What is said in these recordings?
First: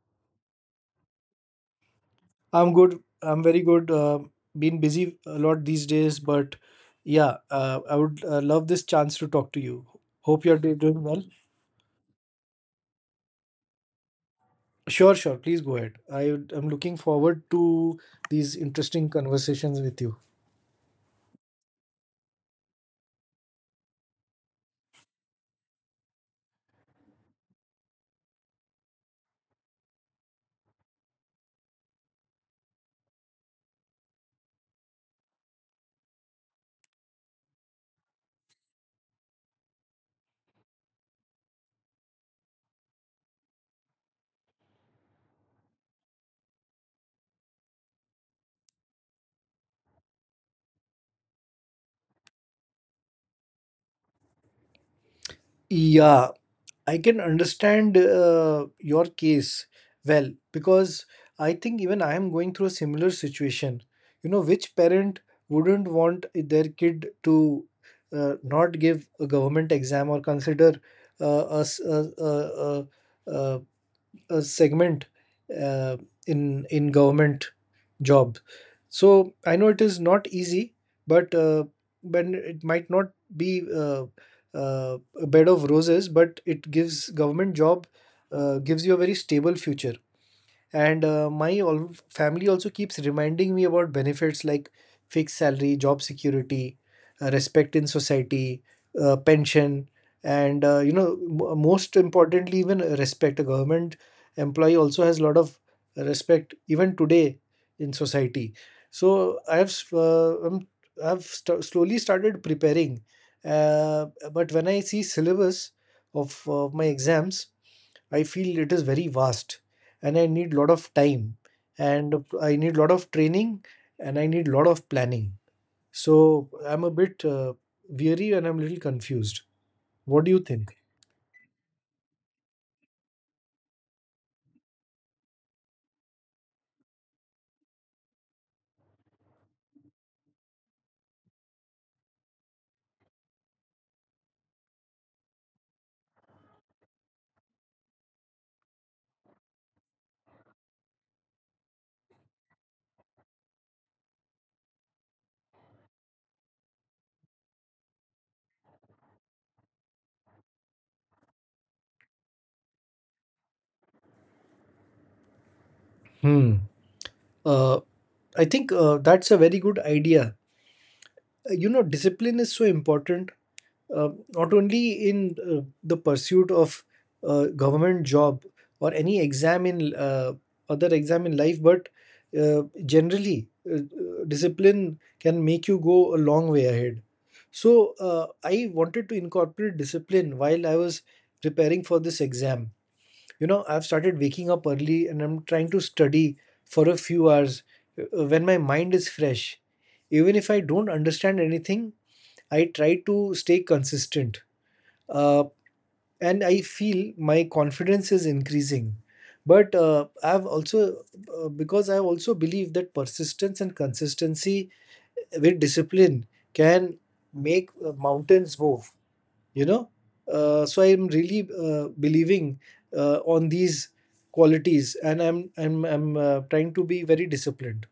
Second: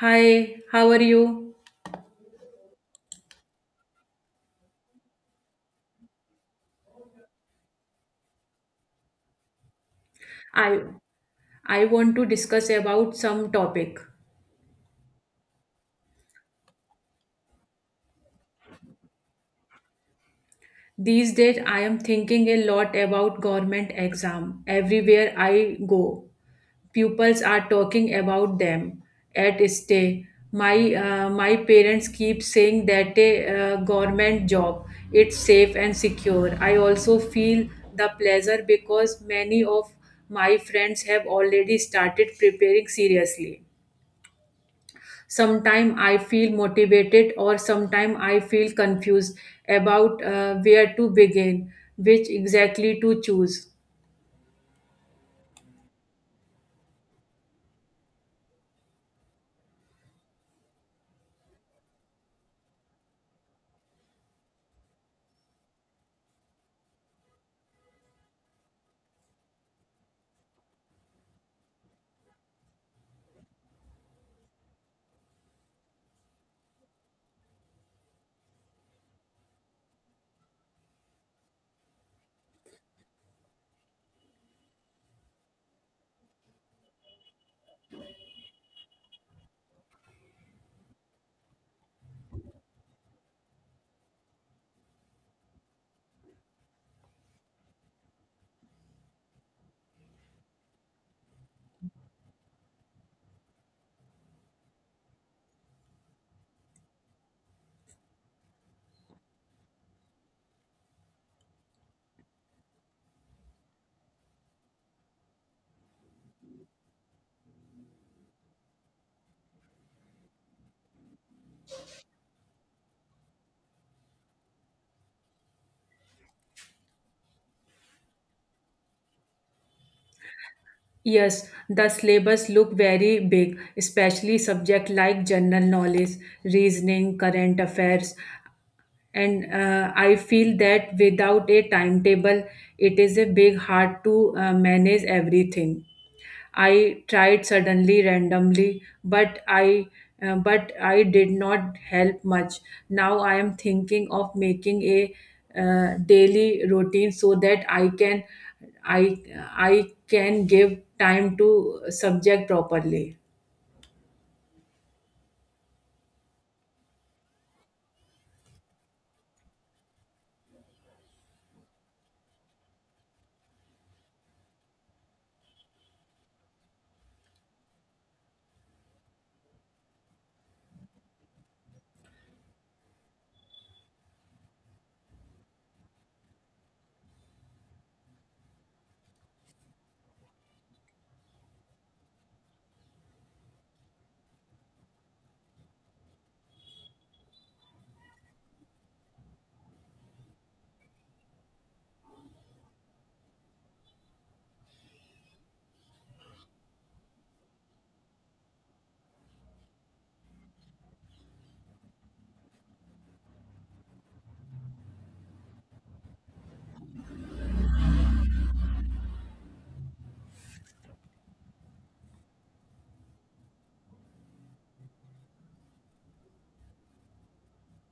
Hi, how are you? I'm good. I'm very good. Been busy a lot these days, but yeah, I would love this chance to talk to you. Hope you're I doing well. I want to discuss about some topic. Sure, sure. Please go ahead. I'm looking forward to these interesting conversations with you. These days I am thinking a lot about government exam. Everywhere I go, pupils are talking about them at stay. My parents keep saying that a government job it's safe and secure. I also feel the pleasure because many of my friends have already started preparing seriously. Sometime I feel motivated or sometime I feel confused about where to begin, which exactly to choose. Yeah, I can understand your case well because I think even I am going through a similar situation. You know, which parent wouldn't want their kid to not give a government exam or consider uh, a, s- a, a- a segment uh, in government job. So I know it is not easy, but uh, but it might not be a bed of roses, but it gives government job gives you a very stable future and my all family also keeps reminding me about benefits like fixed salary job security, respect in society, pension, and you know, most importantly, even respect, a government employee also has a lot of respect even today in society. So I have s- I'm, I've st- slowly started preparing, uh, but when I see syllabus of my exams, I feel it is very vast, and I need lot of time, and I need lot of training, and I need lot of planning. So I'm a bit weary, and I'm a little confused. What do you think? Yes, the syllabus look very big, especially subject like general knowledge, reasoning, current affairs, and I feel that without a timetable it is a big hard to manage everything. I tried suddenly randomly, but I did not help much. Now I am thinking of making a daily routine so that I I can give time to subject properly. Hmm. Uh, I think that's a very good idea. You know, discipline is so important, uh, not only in the pursuit of government job or any exam in other exam in life, but generally discipline can make you go a long way ahead. So I wanted to incorporate discipline while I was preparing for this exam. You know, I've started waking up early, and I'm trying to study for a few hours when my mind is fresh. Even if I don't understand anything, I try to stay consistent, uh, and I feel my confidence is increasing. But uh, I've also, because I also believe that persistence and consistency with discipline can make mountains move, you know. So I'm really believing on these qualities, and I'm trying to be very disciplined.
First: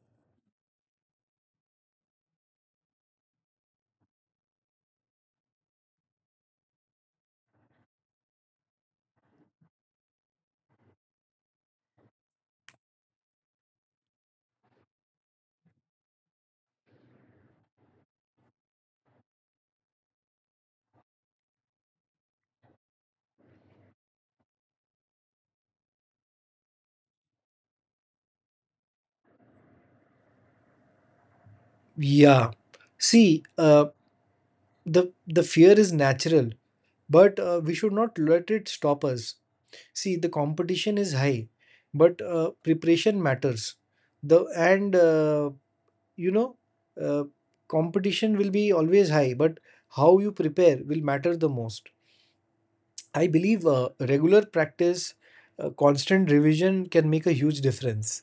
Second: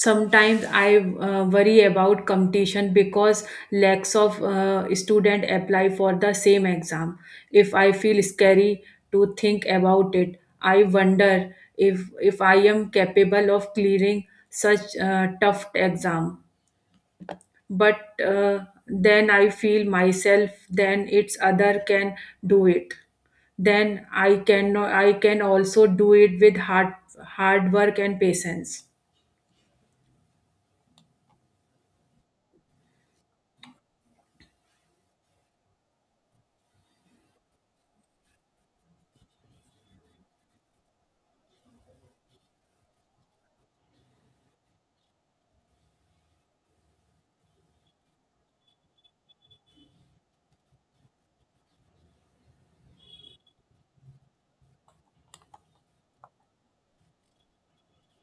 Sometimes I worry about competition because lakhs of student apply for the same exam. If I feel scary to think about it, I wonder if I am capable of clearing such tough exam. But then I feel myself, then it's other can do it, then I can, no, I can also do it with hard work and patience. Yeah. See, the fear is natural, but we should not let it stop us. See, the competition is high, but preparation matters. The and you know, uh, Competition will be always high, but how you prepare will matter the most. I believe regular practice, constant revision can make a huge difference.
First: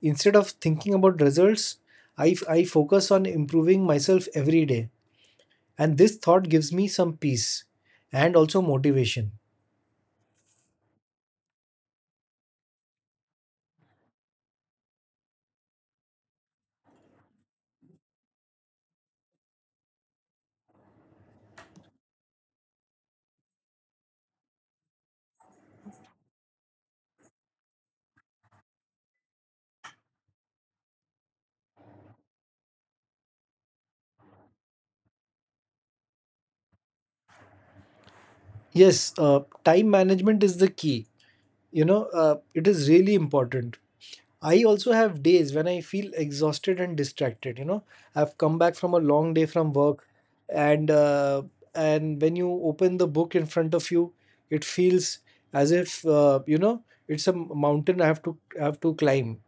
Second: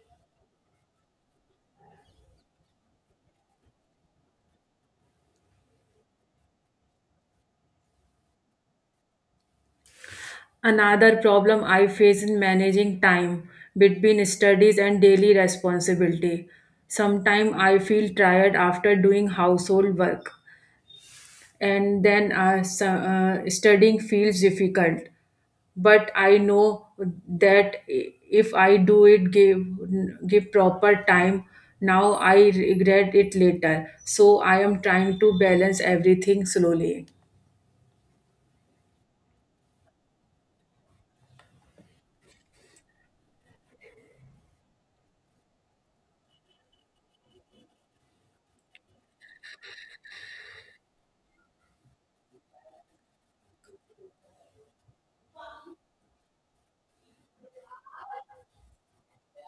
Instead of thinking about results, I focus on improving myself every day, and this thought gives me some peace and also motivation. Another problem I face in managing time between studies and daily responsibility. Sometimes I feel tired after doing household work, and then studying feels difficult. But I know that if I do it, give proper time. Now I regret it later. So I am trying to balance everything slowly. Yes, time management is the key. You know, it is really important. I also have days when I feel exhausted and distracted. You know, I've come back from a long day from work, and uh, and when you open the book in front of you, it feels as if, you know, it's a mountain I have to climb.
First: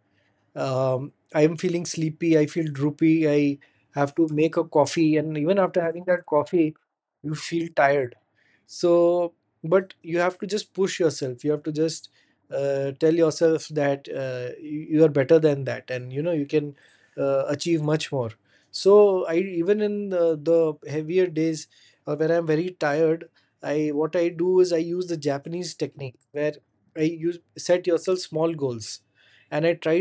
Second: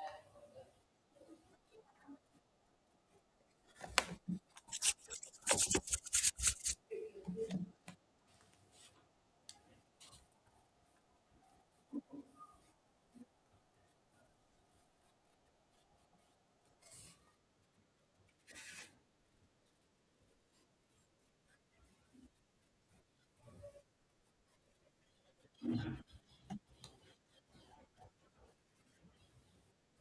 I am feeling sleepy, I feel droopy, I have to make a coffee, and even after having that coffee, you feel tired. So but you have to just push yourself, you have to just tell yourself that you are better than that, and you know you can achieve much more. So I, even in the heavier days or when I'm very tired, I what I do is I use the Japanese technique where I use set yourself small goals, and I try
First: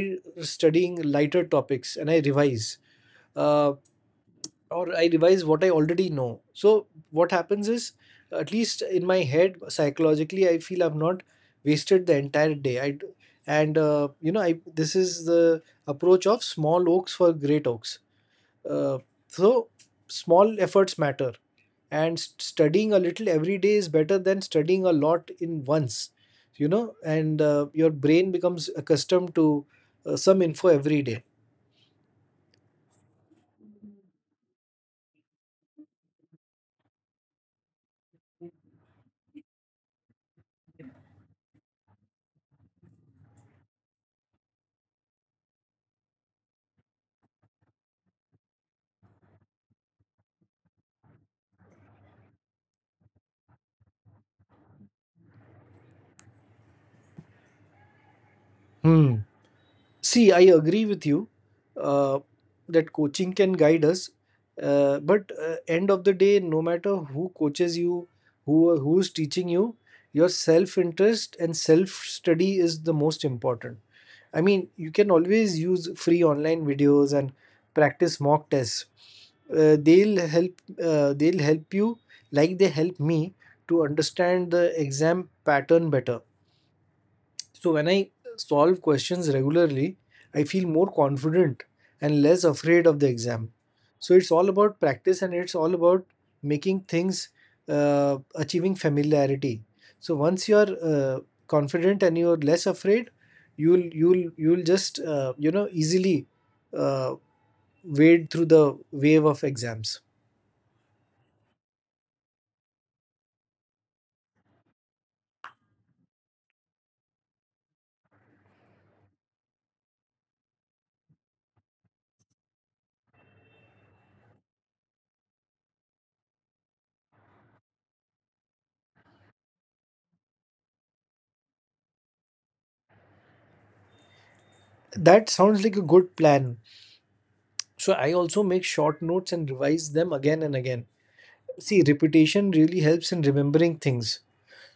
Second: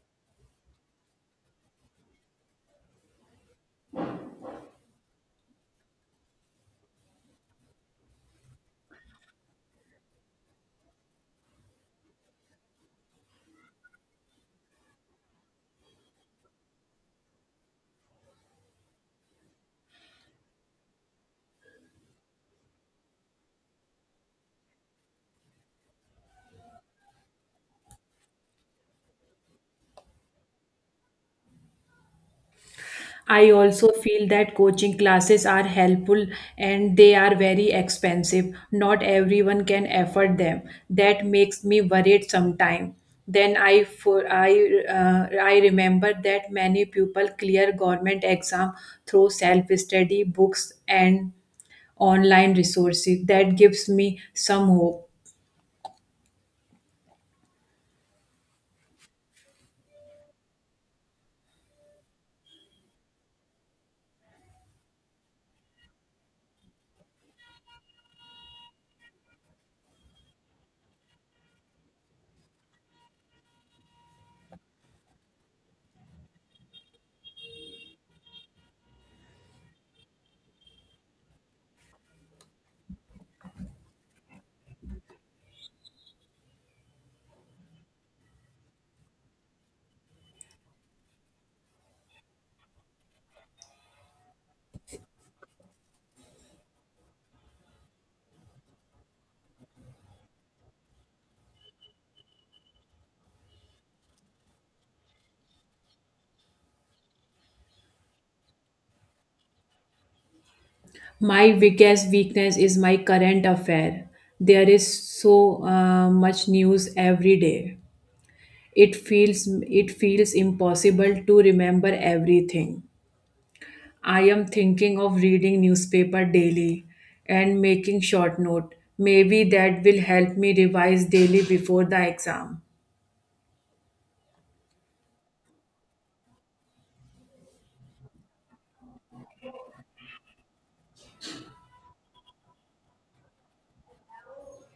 studying lighter topics, and I revise. Uh, or I revise what I already know. So what happens is, at least in my head, psychologically, I feel I've not wasted the entire day. I d- and You know, I this is the approach of small oaks for great oaks. Uh, so small efforts matter, and studying a little every day is better than studying a lot in once. You know, and your brain becomes accustomed to some info every day. I also feel that coaching classes are helpful and they are very expensive. Not everyone can afford them. That makes me worried sometimes. Then I for I I remember that many people clear government exam through self study, books, and online resources. That gives me some hope. Hmm. See, I agree with you uh, that coaching can guide us, but end of the day, no matter who coaches you, who is teaching you, your self interest and self study is the most important. I mean, you can always use free online videos and practice mock tests. They'll help. They'll help you, like they help me, to understand the exam pattern better. So when I solve questions regularly, I feel more confident and less afraid of the exam. So it's all about practice, and it's all about making things, achieving familiarity. So once you're confident and you're less afraid, you'll just you know easily uh, wade through the wave of exams. My biggest weakness is my current affair. There is so much news every day. It feels impossible to remember everything. I am thinking of reading newspaper daily and making short note. Maybe that will help me revise daily before the exam. That sounds like a good plan. So I also make short notes and revise them again and again. See, repetition really helps in remembering things.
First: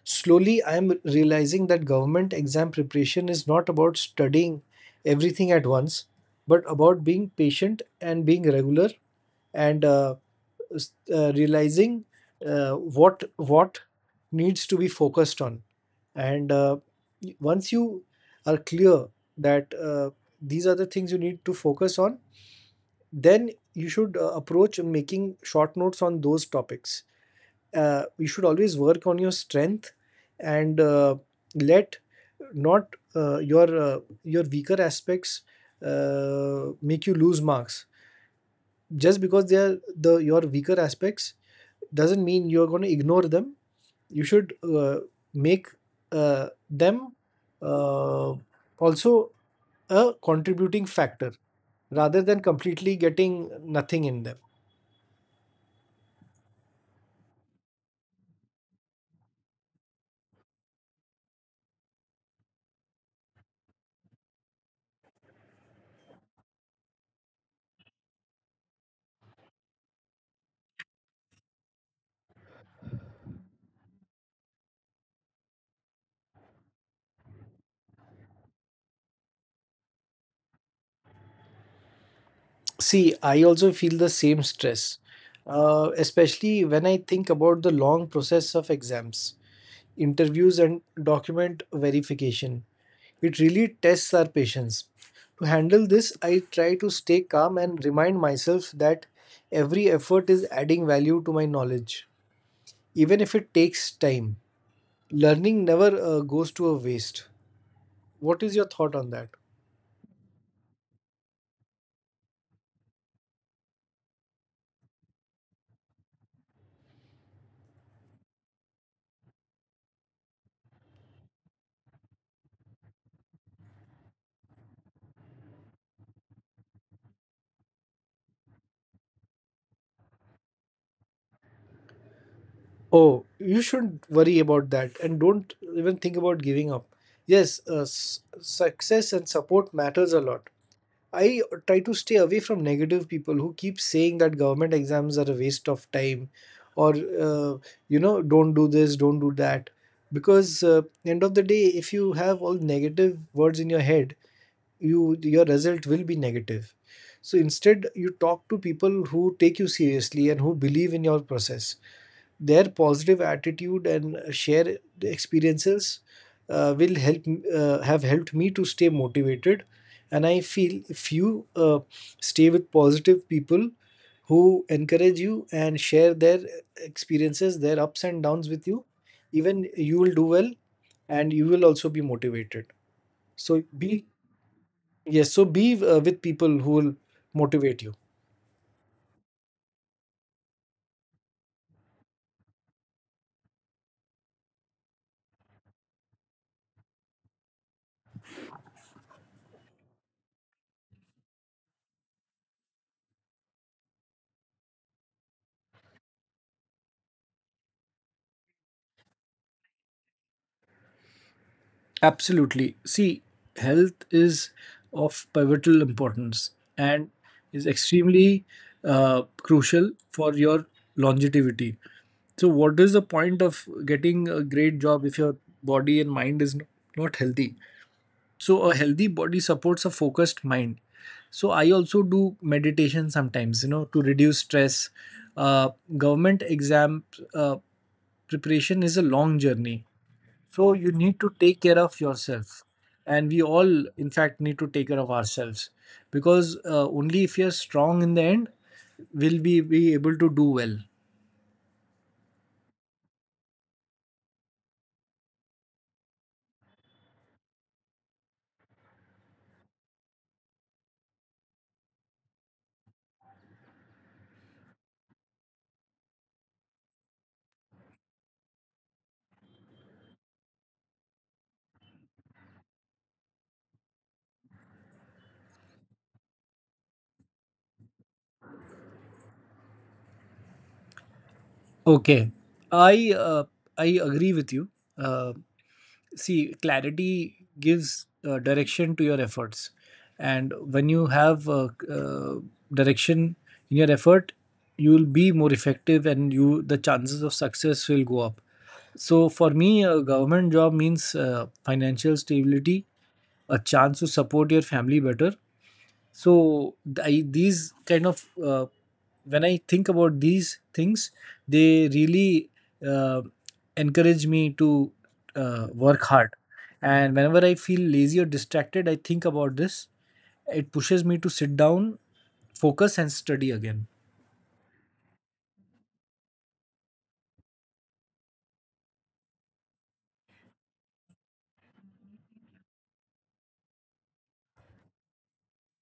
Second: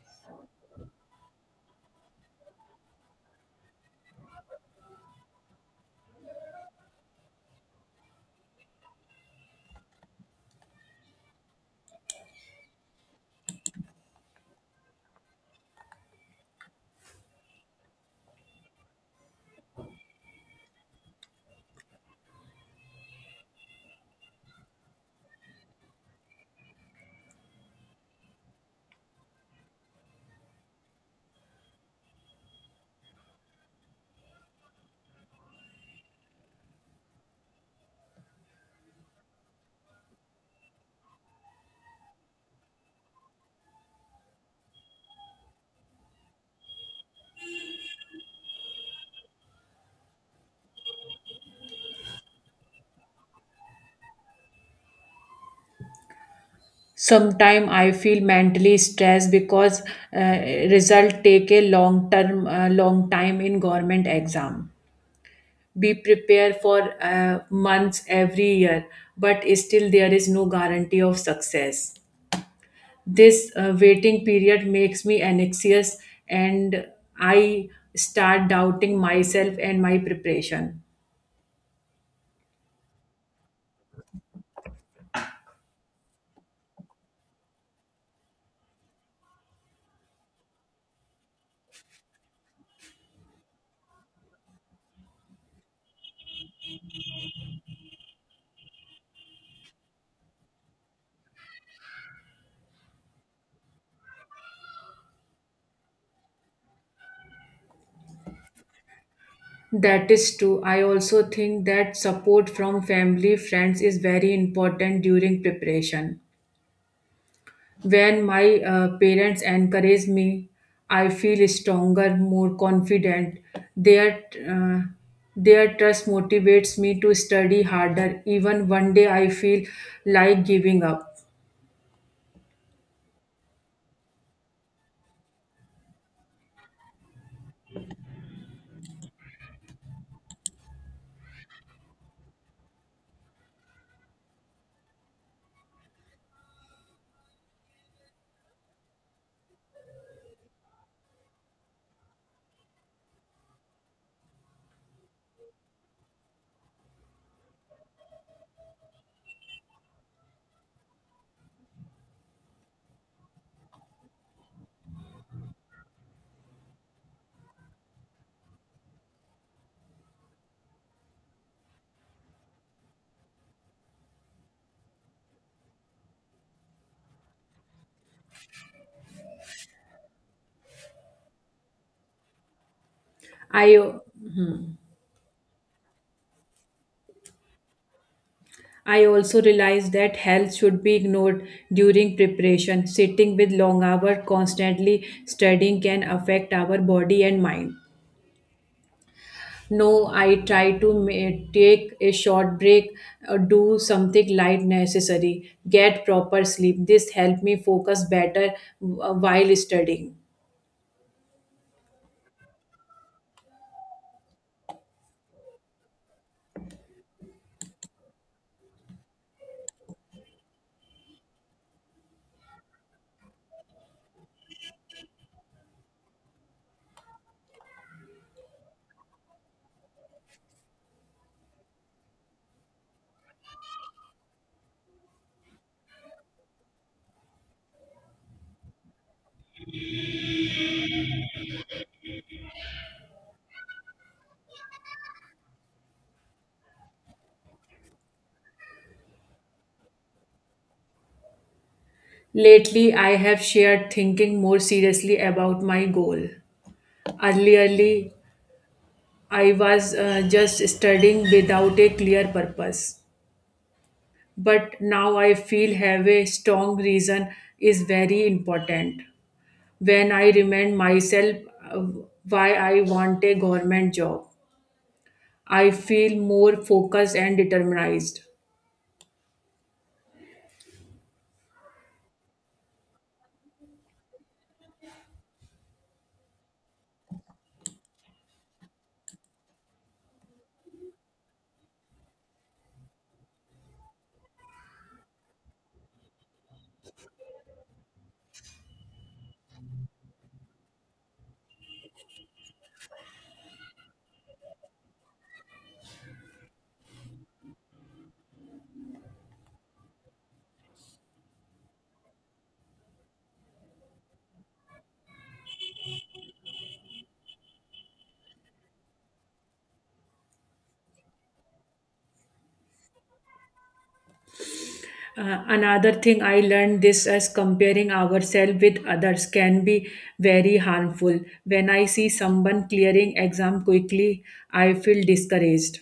Slowly, I am realizing that government exam preparation is not about studying everything at once, but about being patient and being regular, and realizing what needs to be focused on. And uh, Once you are clear that these are the things you need to focus on, then you should approach making short notes on those topics. You should always work on your strength, and let not your your weaker aspects make you lose marks. Just because they are the your weaker aspects doesn't mean you're going to ignore them. You should make them uh, also a contributing factor, rather than completely getting nothing in them. Sometimes I feel mentally stressed because uh, result take a long time in government exam. We prepare for months every year, but still there is no guarantee of success. This waiting period makes me anxious, and I start doubting myself and my preparation. See, I also feel the same stress, especially when I think about the long process of exams, interviews, and document verification. It really tests our patience. To handle this, I try to stay calm and remind myself that every effort is adding value to my knowledge, even if it takes time. Learning never goes to a waste. What is your thought on that? That is true. I also think that support from family, friends is very important during preparation. When my parents encourage me, I feel stronger, more confident. Their uh, their trust motivates me to study harder. Even one day, I feel like giving up. Oh, you shouldn't worry about that, and don't even think about giving up. Yes, success and support matters a lot. I try to stay away from negative people who keep saying that government exams are a waste of time, or uh, you know, don't do this, don't do that. Because end of the day, if you have all negative words in your head, your result will be negative. So instead, you talk to people who take you seriously and who believe in your process. Their positive attitude and share experiences will help have helped me to stay motivated. And I feel if you stay with positive people who encourage you and share their experiences, their ups and downs with you, even you will do well and you will also be motivated. So I be, yes, so be with people who will motivate you. I also realized that health should be ignored during preparation. Sitting with long hours, constantly studying can affect our body and mind. No, I try to take a short break, do something light necessary, get proper sleep. This helped me focus better while studying. Absolutely. See, health is of pivotal importance and is extremely crucial for your longevity. So, what is the point of getting a great job if your body and mind is not healthy? So, a healthy body supports a focused mind. So, I also do meditation sometimes, you know, to reduce stress. Uh, Government exam uh, preparation is a long journey, so you need to take care of yourself. And we all, in fact, need to take care of ourselves, because only if you're strong in the end will we be able to do well. Lately, I have shared thinking more seriously about my goal. Earlierly, I was just studying without a clear purpose, but now I feel have a strong reason is very important. When I remind myself uh, why I want a government job, I feel more focused and determined. Okay, I uh, I agree with you. Uh, See, clarity gives direction to your efforts, and when you have direction in your effort, you will be more effective, and you the chances of success will go up. So for me, a government job means financial stability, a chance to support your family better. So these kind of, when I think about these things, they really uh, encourage me to work hard. And whenever I feel lazy or distracted, I think about this. It pushes me to sit down, focus, and study again. Another thing I learned this as comparing ourselves with others can be very harmful. When I see someone clearing exam quickly, I feel discouraged.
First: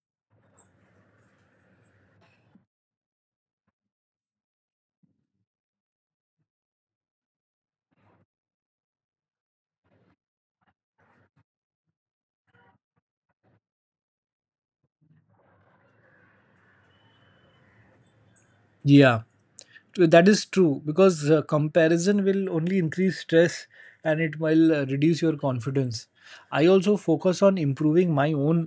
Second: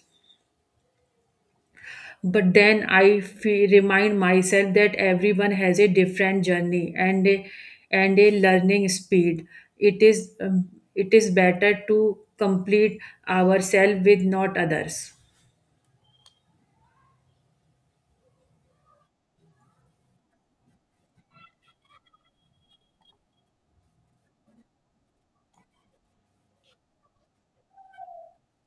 But then remind myself that everyone has a different journey and a learning speed. It is um, it is better to complete ourselves with not others. Yeah. That is true, because comparison will only increase stress, and it will reduce your confidence. I also focus on improving my own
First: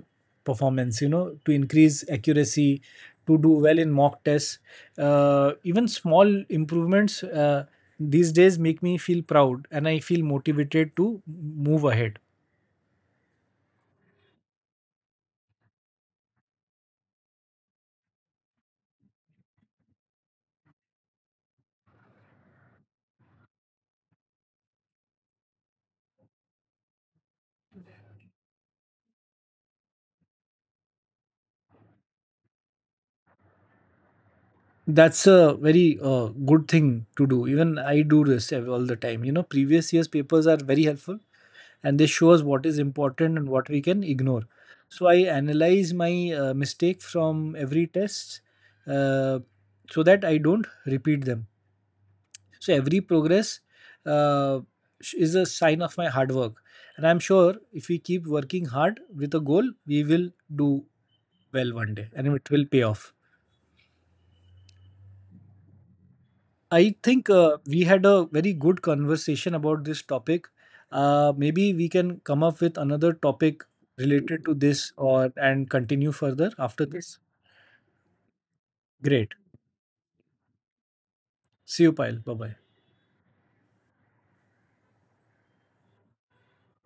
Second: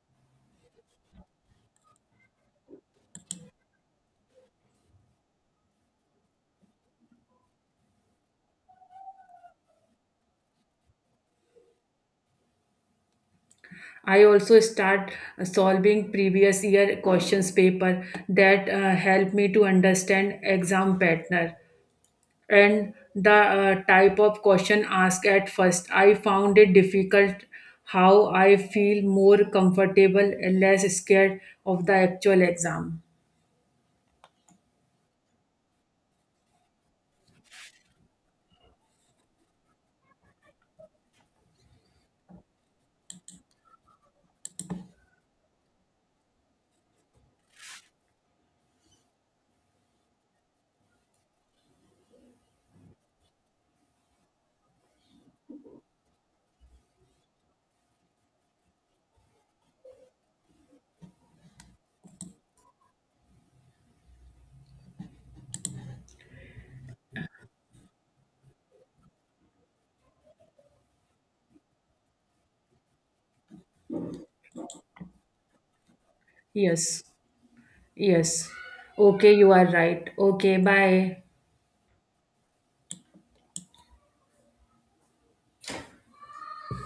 performance, you know, to increase accuracy, to do well in mock tests. Even small improvements these days make me feel proud, and I feel motivated to move ahead. I also start solving previous year questions paper that help me to understand exam pattern and the type of question asked at first. I found it difficult how I feel more comfortable and less scared of the actual exam. That's a very good thing to do. Even I do this all the time. You know, previous years papers are very helpful, and they show us what is important and what we can ignore. So I analyze my mistake from every test, uh, so that I don't repeat them. So every progress uh, is a sign of my hard work, and I'm sure if we keep working hard with a goal, we will do well one day, and it will pay off. I think we had a very good conversation about this topic. Maybe we can come up with another topic related to this, or and continue further after Yes, this. yes. Great. Okay, you are right. Okay, bye. See you, Pyle. Bye bye.